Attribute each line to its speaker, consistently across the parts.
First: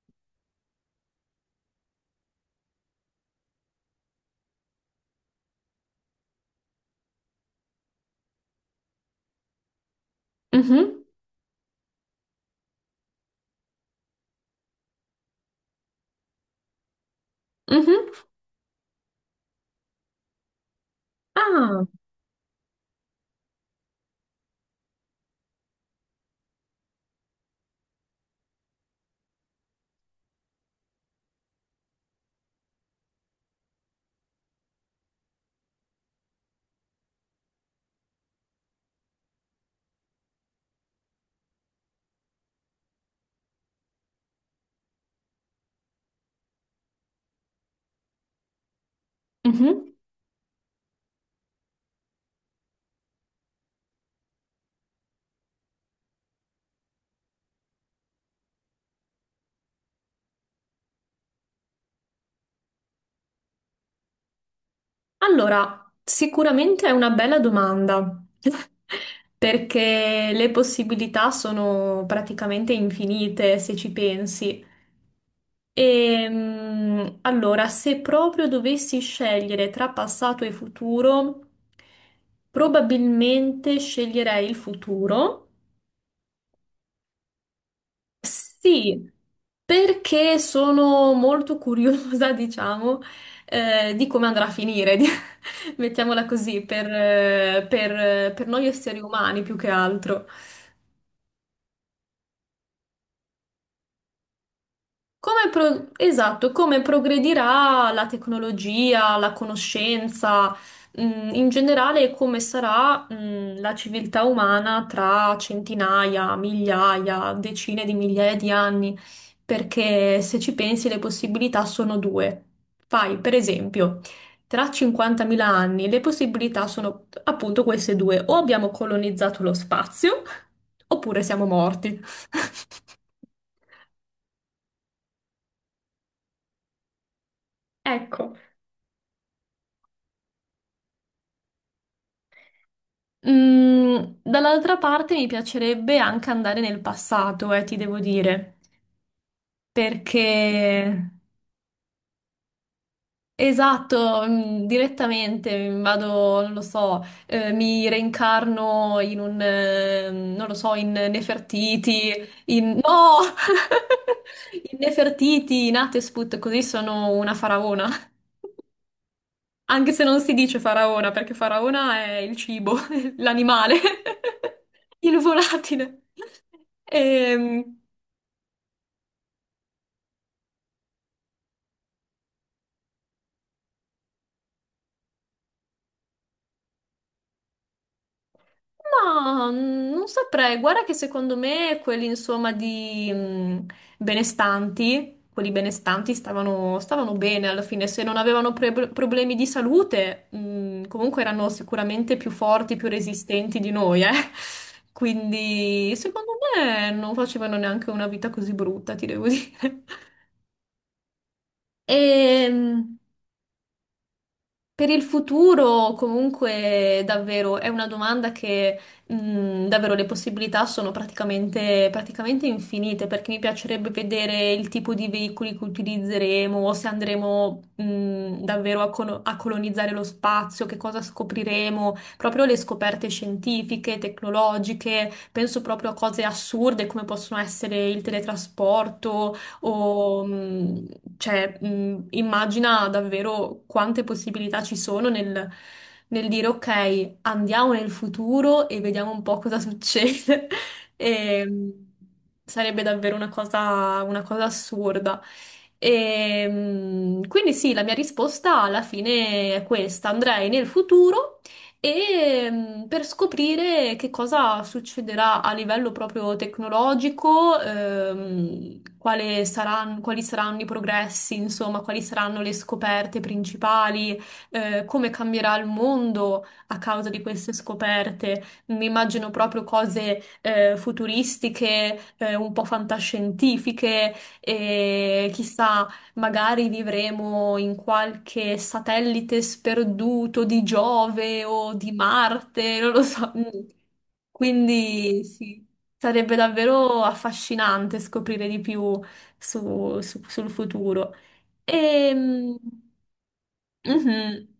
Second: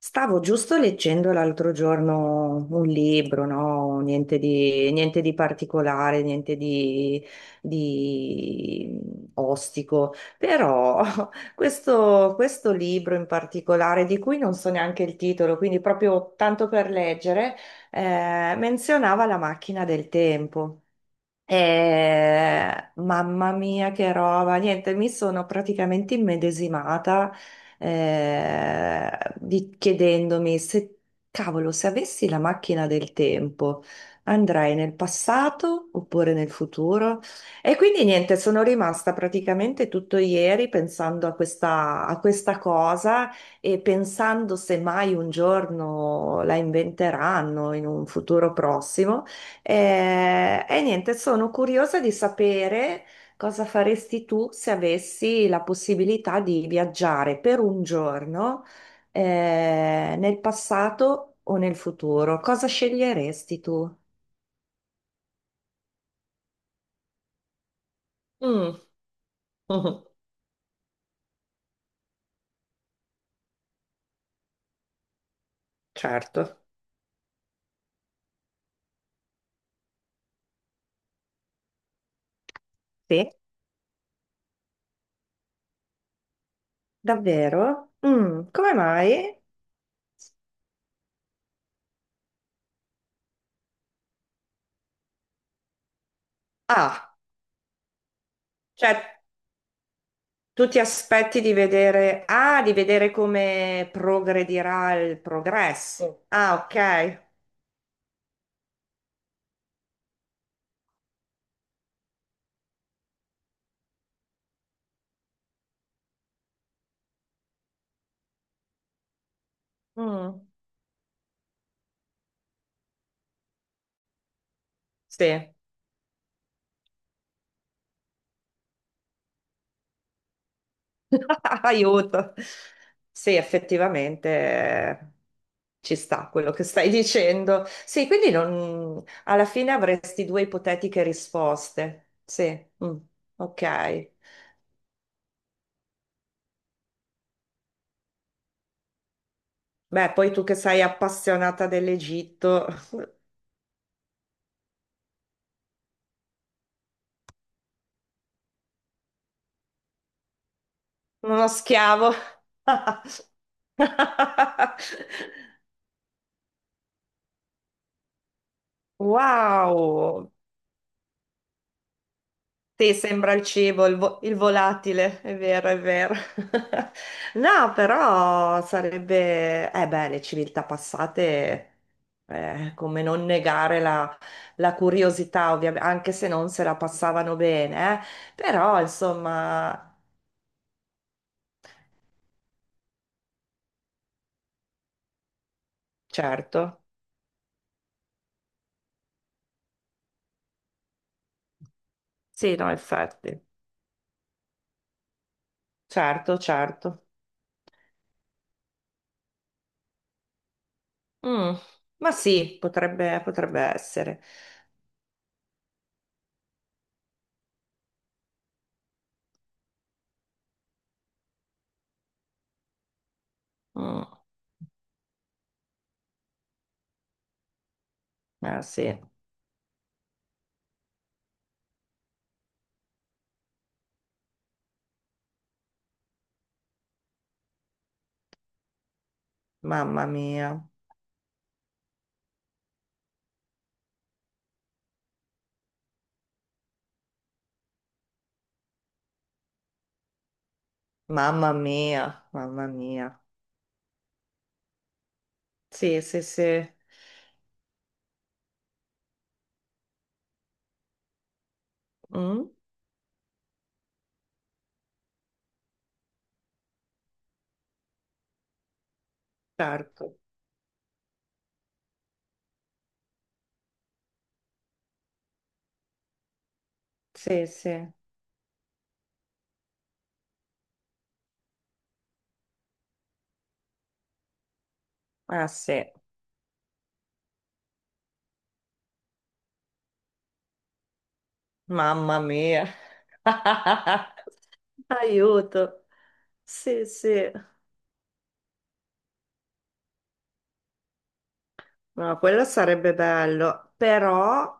Speaker 1: Stavo giusto leggendo l'altro giorno un libro, no? Niente di particolare, niente di ostico, però
Speaker 2: Mhm,
Speaker 1: questo libro in particolare, di cui non so neanche il titolo, quindi proprio tanto per leggere,
Speaker 2: mhm.
Speaker 1: menzionava la macchina del tempo.
Speaker 2: Ah,
Speaker 1: Mamma mia, che roba! Niente, mi sono praticamente immedesimata chiedendomi se, cavolo, se avessi la macchina del tempo, andrei nel passato oppure nel futuro? E quindi niente, sono rimasta praticamente tutto ieri pensando a questa cosa e pensando se mai un giorno la inventeranno in un futuro prossimo.
Speaker 2: mhm.
Speaker 1: Niente, sono curiosa di sapere cosa faresti tu se avessi la possibilità di viaggiare per un giorno, nel passato o nel futuro. Cosa sceglieresti tu?
Speaker 2: Allora, sicuramente è una bella domanda,
Speaker 1: Mm. Mhm.
Speaker 2: perché le possibilità sono praticamente infinite se ci pensi. E,
Speaker 1: Certo.
Speaker 2: allora, se proprio dovessi scegliere tra passato e futuro,
Speaker 1: Sì,
Speaker 2: probabilmente sceglierei il futuro.
Speaker 1: davvero? Mm, come
Speaker 2: Sì,
Speaker 1: mai?
Speaker 2: perché sono molto curiosa, diciamo, di come andrà a finire. Mettiamola così, per,
Speaker 1: Ah,
Speaker 2: eh, per, eh, per noi
Speaker 1: cioè
Speaker 2: esseri umani più che altro.
Speaker 1: tu ti aspetti di vedere come progredirà il progresso.
Speaker 2: Esatto,
Speaker 1: Ah,
Speaker 2: come
Speaker 1: ok.
Speaker 2: progredirà la tecnologia, la conoscenza, in generale e come sarà, la civiltà umana tra centinaia, migliaia, decine di migliaia di anni, perché se
Speaker 1: Mm.
Speaker 2: ci pensi le possibilità sono due. Fai, per esempio, tra 50.000
Speaker 1: Sì,
Speaker 2: anni le possibilità sono appunto queste due, o abbiamo colonizzato lo spazio, oppure siamo morti.
Speaker 1: aiuto. Sì, effettivamente ci sta quello che stai dicendo. Sì, quindi
Speaker 2: Ecco.
Speaker 1: alla fine avresti due ipotetiche risposte. Sì, mm,
Speaker 2: Mm,
Speaker 1: ok.
Speaker 2: Dall'altra parte mi piacerebbe anche andare nel passato, ti devo dire,
Speaker 1: Beh, poi tu che sei
Speaker 2: perché
Speaker 1: appassionata dell'Egitto,
Speaker 2: esatto, direttamente vado, non lo so, mi reincarno in un, non lo so, in
Speaker 1: uno
Speaker 2: Nefertiti,
Speaker 1: schiavo.
Speaker 2: no! In Nefertiti, in Hatshepsut, così sono una faraona. Anche se non
Speaker 1: Wow.
Speaker 2: si dice faraona, perché faraona è il cibo,
Speaker 1: Sì, sembra il
Speaker 2: l'animale,
Speaker 1: cibo, il, il
Speaker 2: il
Speaker 1: volatile, è vero, è
Speaker 2: volatile.
Speaker 1: vero. No,
Speaker 2: Ehm,
Speaker 1: però sarebbe, eh beh, le civiltà passate, come non negare la curiosità, ovviamente, anche se non se la passavano bene, eh. Però,
Speaker 2: ma
Speaker 1: insomma,
Speaker 2: non saprei, guarda che secondo me quelli insomma di benestanti, quelli benestanti stavano,
Speaker 1: certo,
Speaker 2: stavano bene alla fine, se non avevano problemi di salute, comunque erano sicuramente più
Speaker 1: sì, no,
Speaker 2: forti, più
Speaker 1: effetti,
Speaker 2: resistenti di noi, eh. Quindi secondo
Speaker 1: certo,
Speaker 2: me
Speaker 1: certo.
Speaker 2: non facevano neanche una vita così brutta, ti devo dire.
Speaker 1: Mm, ma
Speaker 2: E
Speaker 1: sì, potrebbe essere.
Speaker 2: per il futuro, comunque, davvero è una domanda che davvero le possibilità sono praticamente infinite, perché mi piacerebbe
Speaker 1: Mm,
Speaker 2: vedere il tipo di veicoli che utilizzeremo, o se andremo
Speaker 1: eh
Speaker 2: davvero a,
Speaker 1: sì,
Speaker 2: colo- a colonizzare lo spazio, che cosa scopriremo, proprio le scoperte scientifiche, tecnologiche, penso proprio a cose assurde come possono essere il teletrasporto
Speaker 1: mamma
Speaker 2: o
Speaker 1: mia,
Speaker 2: cioè, immagina davvero quante possibilità ci sono nel dire ok, andiamo nel futuro e vediamo un po' cosa succede. E,
Speaker 1: mamma mia, mamma
Speaker 2: sarebbe
Speaker 1: mia.
Speaker 2: davvero una cosa assurda.
Speaker 1: Sì, sì,
Speaker 2: E,
Speaker 1: sì.
Speaker 2: quindi sì, la mia risposta alla fine è questa. Andrei nel futuro
Speaker 1: Mm,
Speaker 2: e per scoprire che cosa succederà a livello proprio tecnologico,
Speaker 1: certo.
Speaker 2: quali saranno i progressi, insomma, quali saranno le scoperte principali, come cambierà il mondo a causa di
Speaker 1: Sì,
Speaker 2: queste
Speaker 1: sì.
Speaker 2: scoperte. Mi immagino proprio cose futuristiche, un po' fantascientifiche e
Speaker 1: Ah, sì.
Speaker 2: chissà. Magari vivremo in qualche satellite sperduto di Giove o di
Speaker 1: Mamma mia.
Speaker 2: Marte, non lo so. Mm. Quindi sì,
Speaker 1: Aiuto.
Speaker 2: sarebbe
Speaker 1: Sì,
Speaker 2: davvero
Speaker 1: sì.
Speaker 2: affascinante scoprire di più sul futuro. E,
Speaker 1: No, quello
Speaker 2: mhm,
Speaker 1: sarebbe bello, però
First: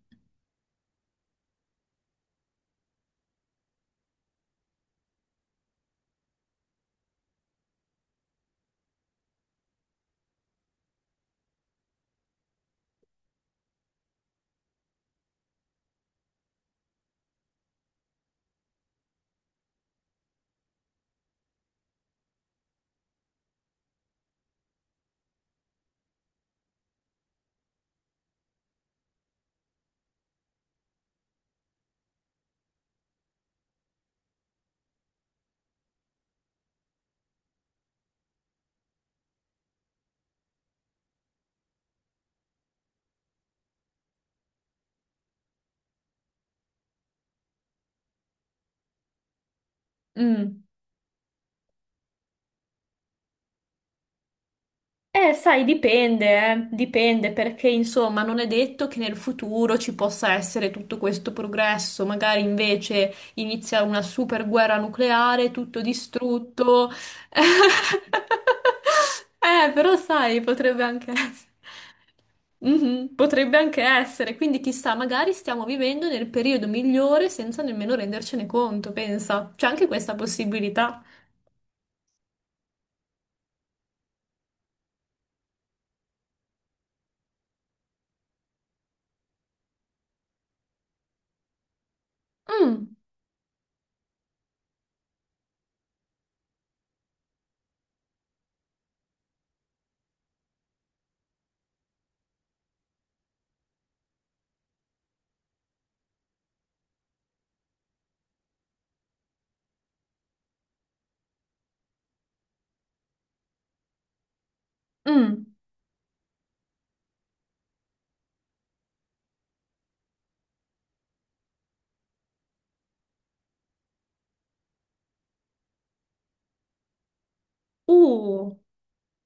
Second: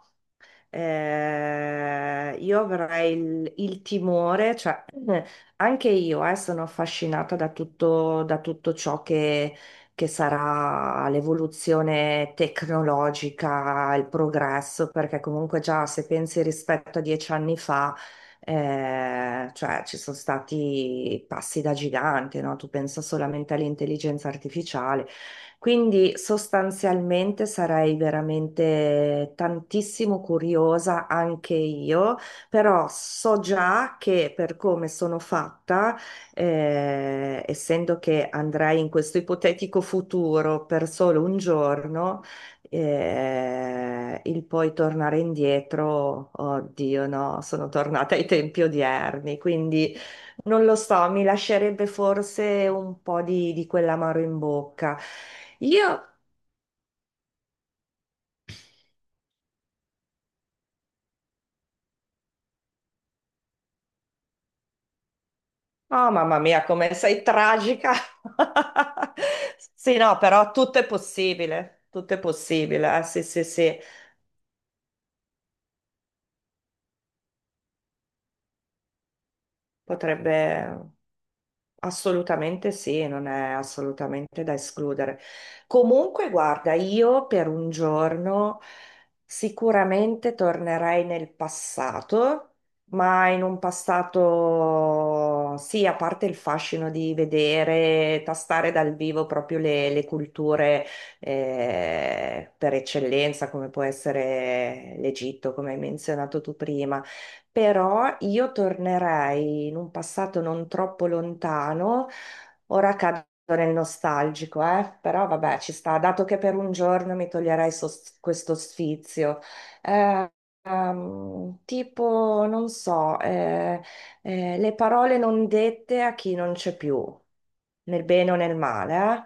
Speaker 1: Io avrei il timore, cioè anche io sono affascinata da tutto ciò che sarà l'evoluzione tecnologica, il progresso, perché comunque già se pensi rispetto a 10 anni fa, cioè ci sono stati passi da gigante, no? Tu pensa solamente all'intelligenza artificiale, quindi sostanzialmente sarei veramente tantissimo curiosa anche io, però so già che per come sono fatta, essendo che andrei in questo ipotetico futuro per solo un giorno, il poi tornare indietro, oddio no, sono tornata ai tempi odierni, quindi
Speaker 2: mm.
Speaker 1: non lo so, mi lascerebbe forse un po' di quell'amaro in bocca.
Speaker 2: Sai,
Speaker 1: Io,
Speaker 2: dipende, Dipende perché insomma non è detto che nel futuro ci possa essere tutto questo progresso, magari invece inizia una super guerra nucleare, tutto
Speaker 1: oh mamma mia,
Speaker 2: distrutto.
Speaker 1: come sei tragica.
Speaker 2: Però
Speaker 1: Sì, no,
Speaker 2: sai,
Speaker 1: però tutto
Speaker 2: potrebbe
Speaker 1: è
Speaker 2: anche essere.
Speaker 1: possibile, tutto è possibile.
Speaker 2: Mhm,
Speaker 1: Sì, sì,
Speaker 2: potrebbe
Speaker 1: sì,
Speaker 2: anche essere, quindi chissà, magari stiamo vivendo nel periodo migliore senza nemmeno rendercene conto, pensa. C'è anche questa
Speaker 1: potrebbe.
Speaker 2: possibilità.
Speaker 1: Assolutamente sì, non è assolutamente da escludere. Comunque, guarda, io per un giorno sicuramente tornerei nel passato,
Speaker 2: Mm,
Speaker 1: ma in un passato, sì, a parte il fascino di vedere, tastare dal vivo proprio le culture per eccellenza, come può essere l'Egitto, come hai menzionato tu prima. Però io tornerei in un passato non troppo lontano. Ora cado nel nostalgico, eh? Però
Speaker 2: mm,
Speaker 1: vabbè, ci sta, dato che per un giorno mi toglierai questo sfizio. Eh, tipo, non so, le parole non dette a chi non c'è più, nel bene o
Speaker 2: uh,
Speaker 1: nel male,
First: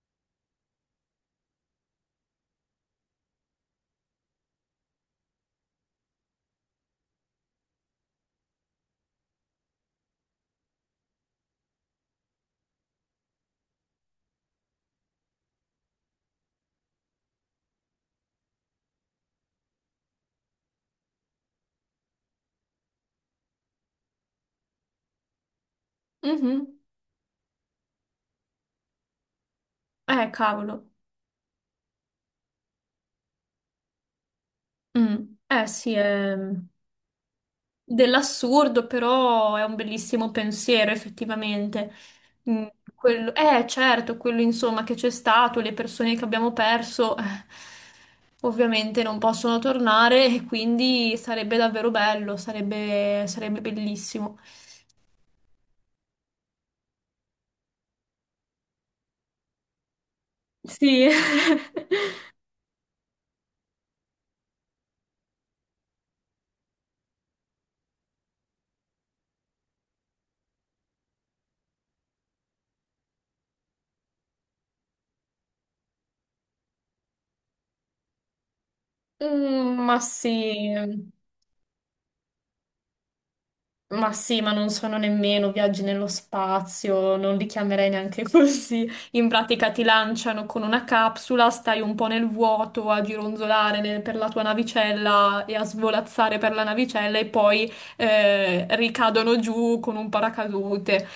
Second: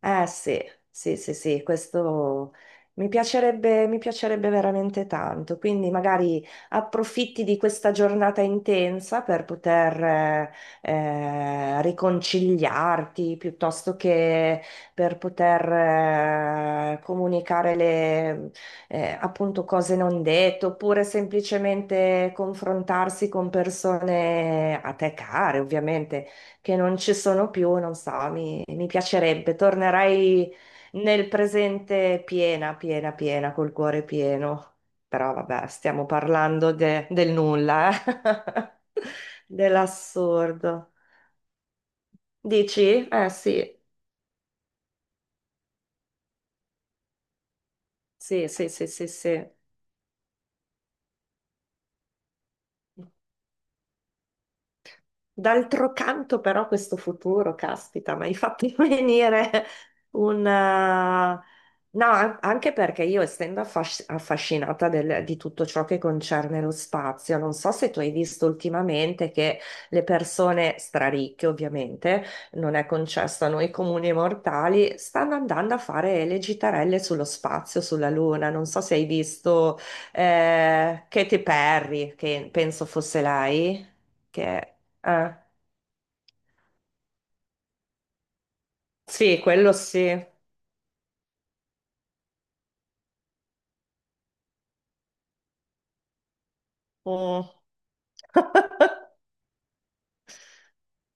Speaker 1: eh? Eh sì, sì, sì, sì, questo mi piacerebbe veramente tanto, quindi magari approfitti di questa giornata intensa per poter, riconciliarti piuttosto che per poter comunicare le appunto cose non dette oppure semplicemente confrontarsi con persone a te care, ovviamente,
Speaker 2: mhm.
Speaker 1: che non ci sono più, non so, mi piacerebbe, tornerei
Speaker 2: Cavolo.
Speaker 1: nel presente piena, piena, piena, col cuore pieno.
Speaker 2: Mm.
Speaker 1: Però
Speaker 2: Eh
Speaker 1: vabbè,
Speaker 2: sì,
Speaker 1: stiamo
Speaker 2: è
Speaker 1: parlando del nulla, eh?
Speaker 2: dell'assurdo, però è un bellissimo
Speaker 1: Dell'assurdo.
Speaker 2: pensiero, effettivamente. Mm,
Speaker 1: Dici? Eh sì,
Speaker 2: certo, quello insomma che c'è stato, le persone che abbiamo perso,
Speaker 1: sì, sì, sì,
Speaker 2: ovviamente
Speaker 1: sì,
Speaker 2: non
Speaker 1: sì.
Speaker 2: possono tornare e quindi sarebbe davvero bello, sarebbe, sarebbe bellissimo.
Speaker 1: D'altro canto, però, questo futuro, caspita, mi hai fatto venire un...
Speaker 2: Sì.
Speaker 1: eh, no, anche perché io, essendo affascinata di tutto ciò che concerne lo spazio, non so se tu hai visto ultimamente che le persone straricche, ovviamente, non è concesso a noi comuni mortali, stanno andando a fare le gitarelle sullo spazio, sulla Luna. Non so se hai visto
Speaker 2: Ma sì.
Speaker 1: Katy Perry, che penso fosse lei,
Speaker 2: Ma sì, ma non
Speaker 1: che...
Speaker 2: sono
Speaker 1: eh,
Speaker 2: nemmeno viaggi nello spazio, non li chiamerei neanche così. In
Speaker 1: sì,
Speaker 2: pratica
Speaker 1: quello
Speaker 2: ti
Speaker 1: sì.
Speaker 2: lanciano con una capsula, stai un po' nel vuoto a gironzolare per la tua navicella e a svolazzare per la navicella e
Speaker 1: Mm.
Speaker 2: poi ricadono giù con un paracadute.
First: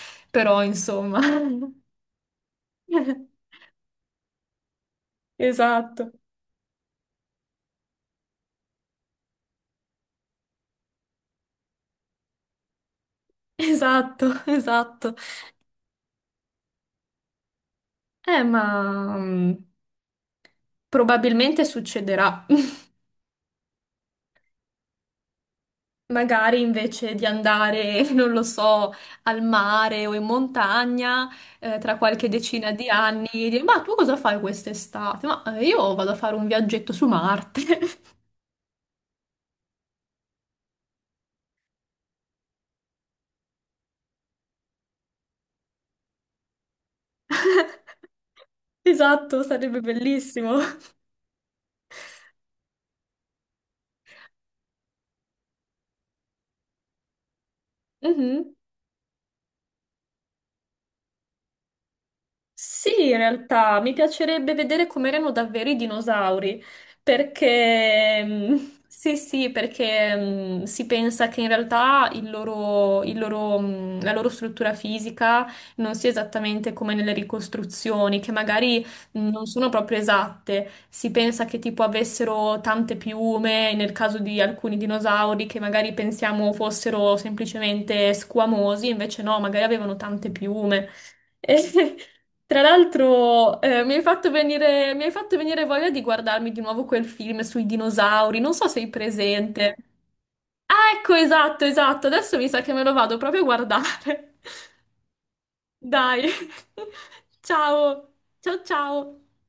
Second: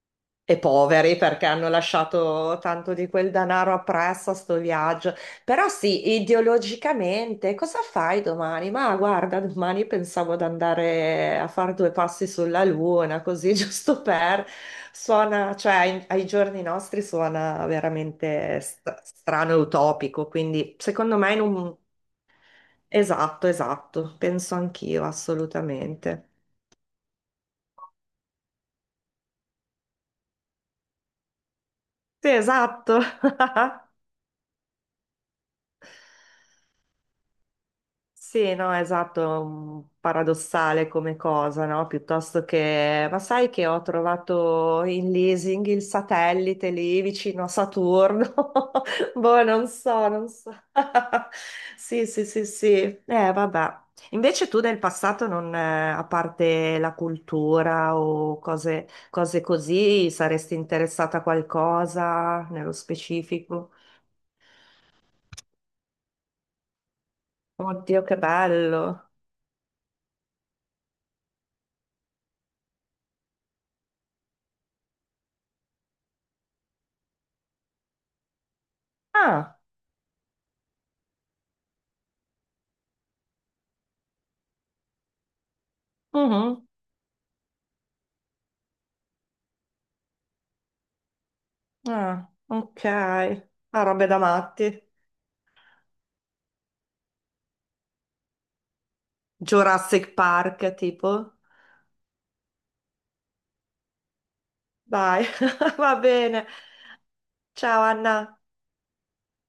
Speaker 1: E
Speaker 2: Però
Speaker 1: poveri
Speaker 2: insomma,
Speaker 1: perché hanno lasciato tanto di quel denaro appresso a sto viaggio. Però
Speaker 2: esatto,
Speaker 1: sì, ideologicamente, cosa fai domani? Ma guarda, domani pensavo di andare a fare due passi sulla luna, così giusto
Speaker 2: esatto,
Speaker 1: per.
Speaker 2: esatto.
Speaker 1: Suona, cioè ai giorni nostri suona veramente
Speaker 2: Ma
Speaker 1: strano e utopico, quindi secondo me in
Speaker 2: probabilmente
Speaker 1: un.
Speaker 2: succederà.
Speaker 1: Esatto, esatto, penso anch'io, assolutamente.
Speaker 2: Magari invece di andare, non lo so, al mare o in montagna, tra qualche
Speaker 1: Sì,
Speaker 2: decina di
Speaker 1: esatto.
Speaker 2: anni, dire, ma tu cosa fai quest'estate? Ma io vado a fare un viaggetto su Marte.
Speaker 1: Sì, no, esatto, è un paradossale come cosa, no? Piuttosto che, ma sai che ho trovato in leasing il satellite lì vicino a Saturno?
Speaker 2: Esatto,
Speaker 1: Boh, non
Speaker 2: sarebbe
Speaker 1: so, non so.
Speaker 2: bellissimo.
Speaker 1: Sì, sì, sì, sì. Vabbè. Invece tu nel passato non, a parte la cultura o
Speaker 2: Mhm.
Speaker 1: cose così, saresti interessata a qualcosa nello
Speaker 2: Sì, in
Speaker 1: specifico?
Speaker 2: realtà mi piacerebbe vedere com'erano davvero i dinosauri,
Speaker 1: Oddio, che
Speaker 2: perché
Speaker 1: bello.
Speaker 2: sì, sì, perché si pensa che in realtà la loro struttura fisica non sia esattamente come nelle ricostruzioni, che magari non
Speaker 1: Ah,
Speaker 2: sono proprio esatte. Si pensa che tipo avessero tante piume, nel caso di alcuni dinosauri che magari pensiamo
Speaker 1: mhm.
Speaker 2: fossero semplicemente squamosi, invece no, magari avevano tante piume. E,
Speaker 1: Ah,
Speaker 2: tra
Speaker 1: ok.
Speaker 2: l'altro,
Speaker 1: Ah,
Speaker 2: mi hai
Speaker 1: robe da
Speaker 2: fatto
Speaker 1: matti.
Speaker 2: venire, mi hai fatto venire voglia di guardarmi di nuovo quel film sui dinosauri. Non so se sei presente.
Speaker 1: Jurassic Park,
Speaker 2: Ah, ecco,
Speaker 1: tipo.
Speaker 2: esatto, esatto. Adesso mi sa che me lo vado proprio a guardare.
Speaker 1: Dai, va
Speaker 2: Dai.
Speaker 1: bene. Ciao
Speaker 2: Ciao.
Speaker 1: Anna.
Speaker 2: Ciao, ciao.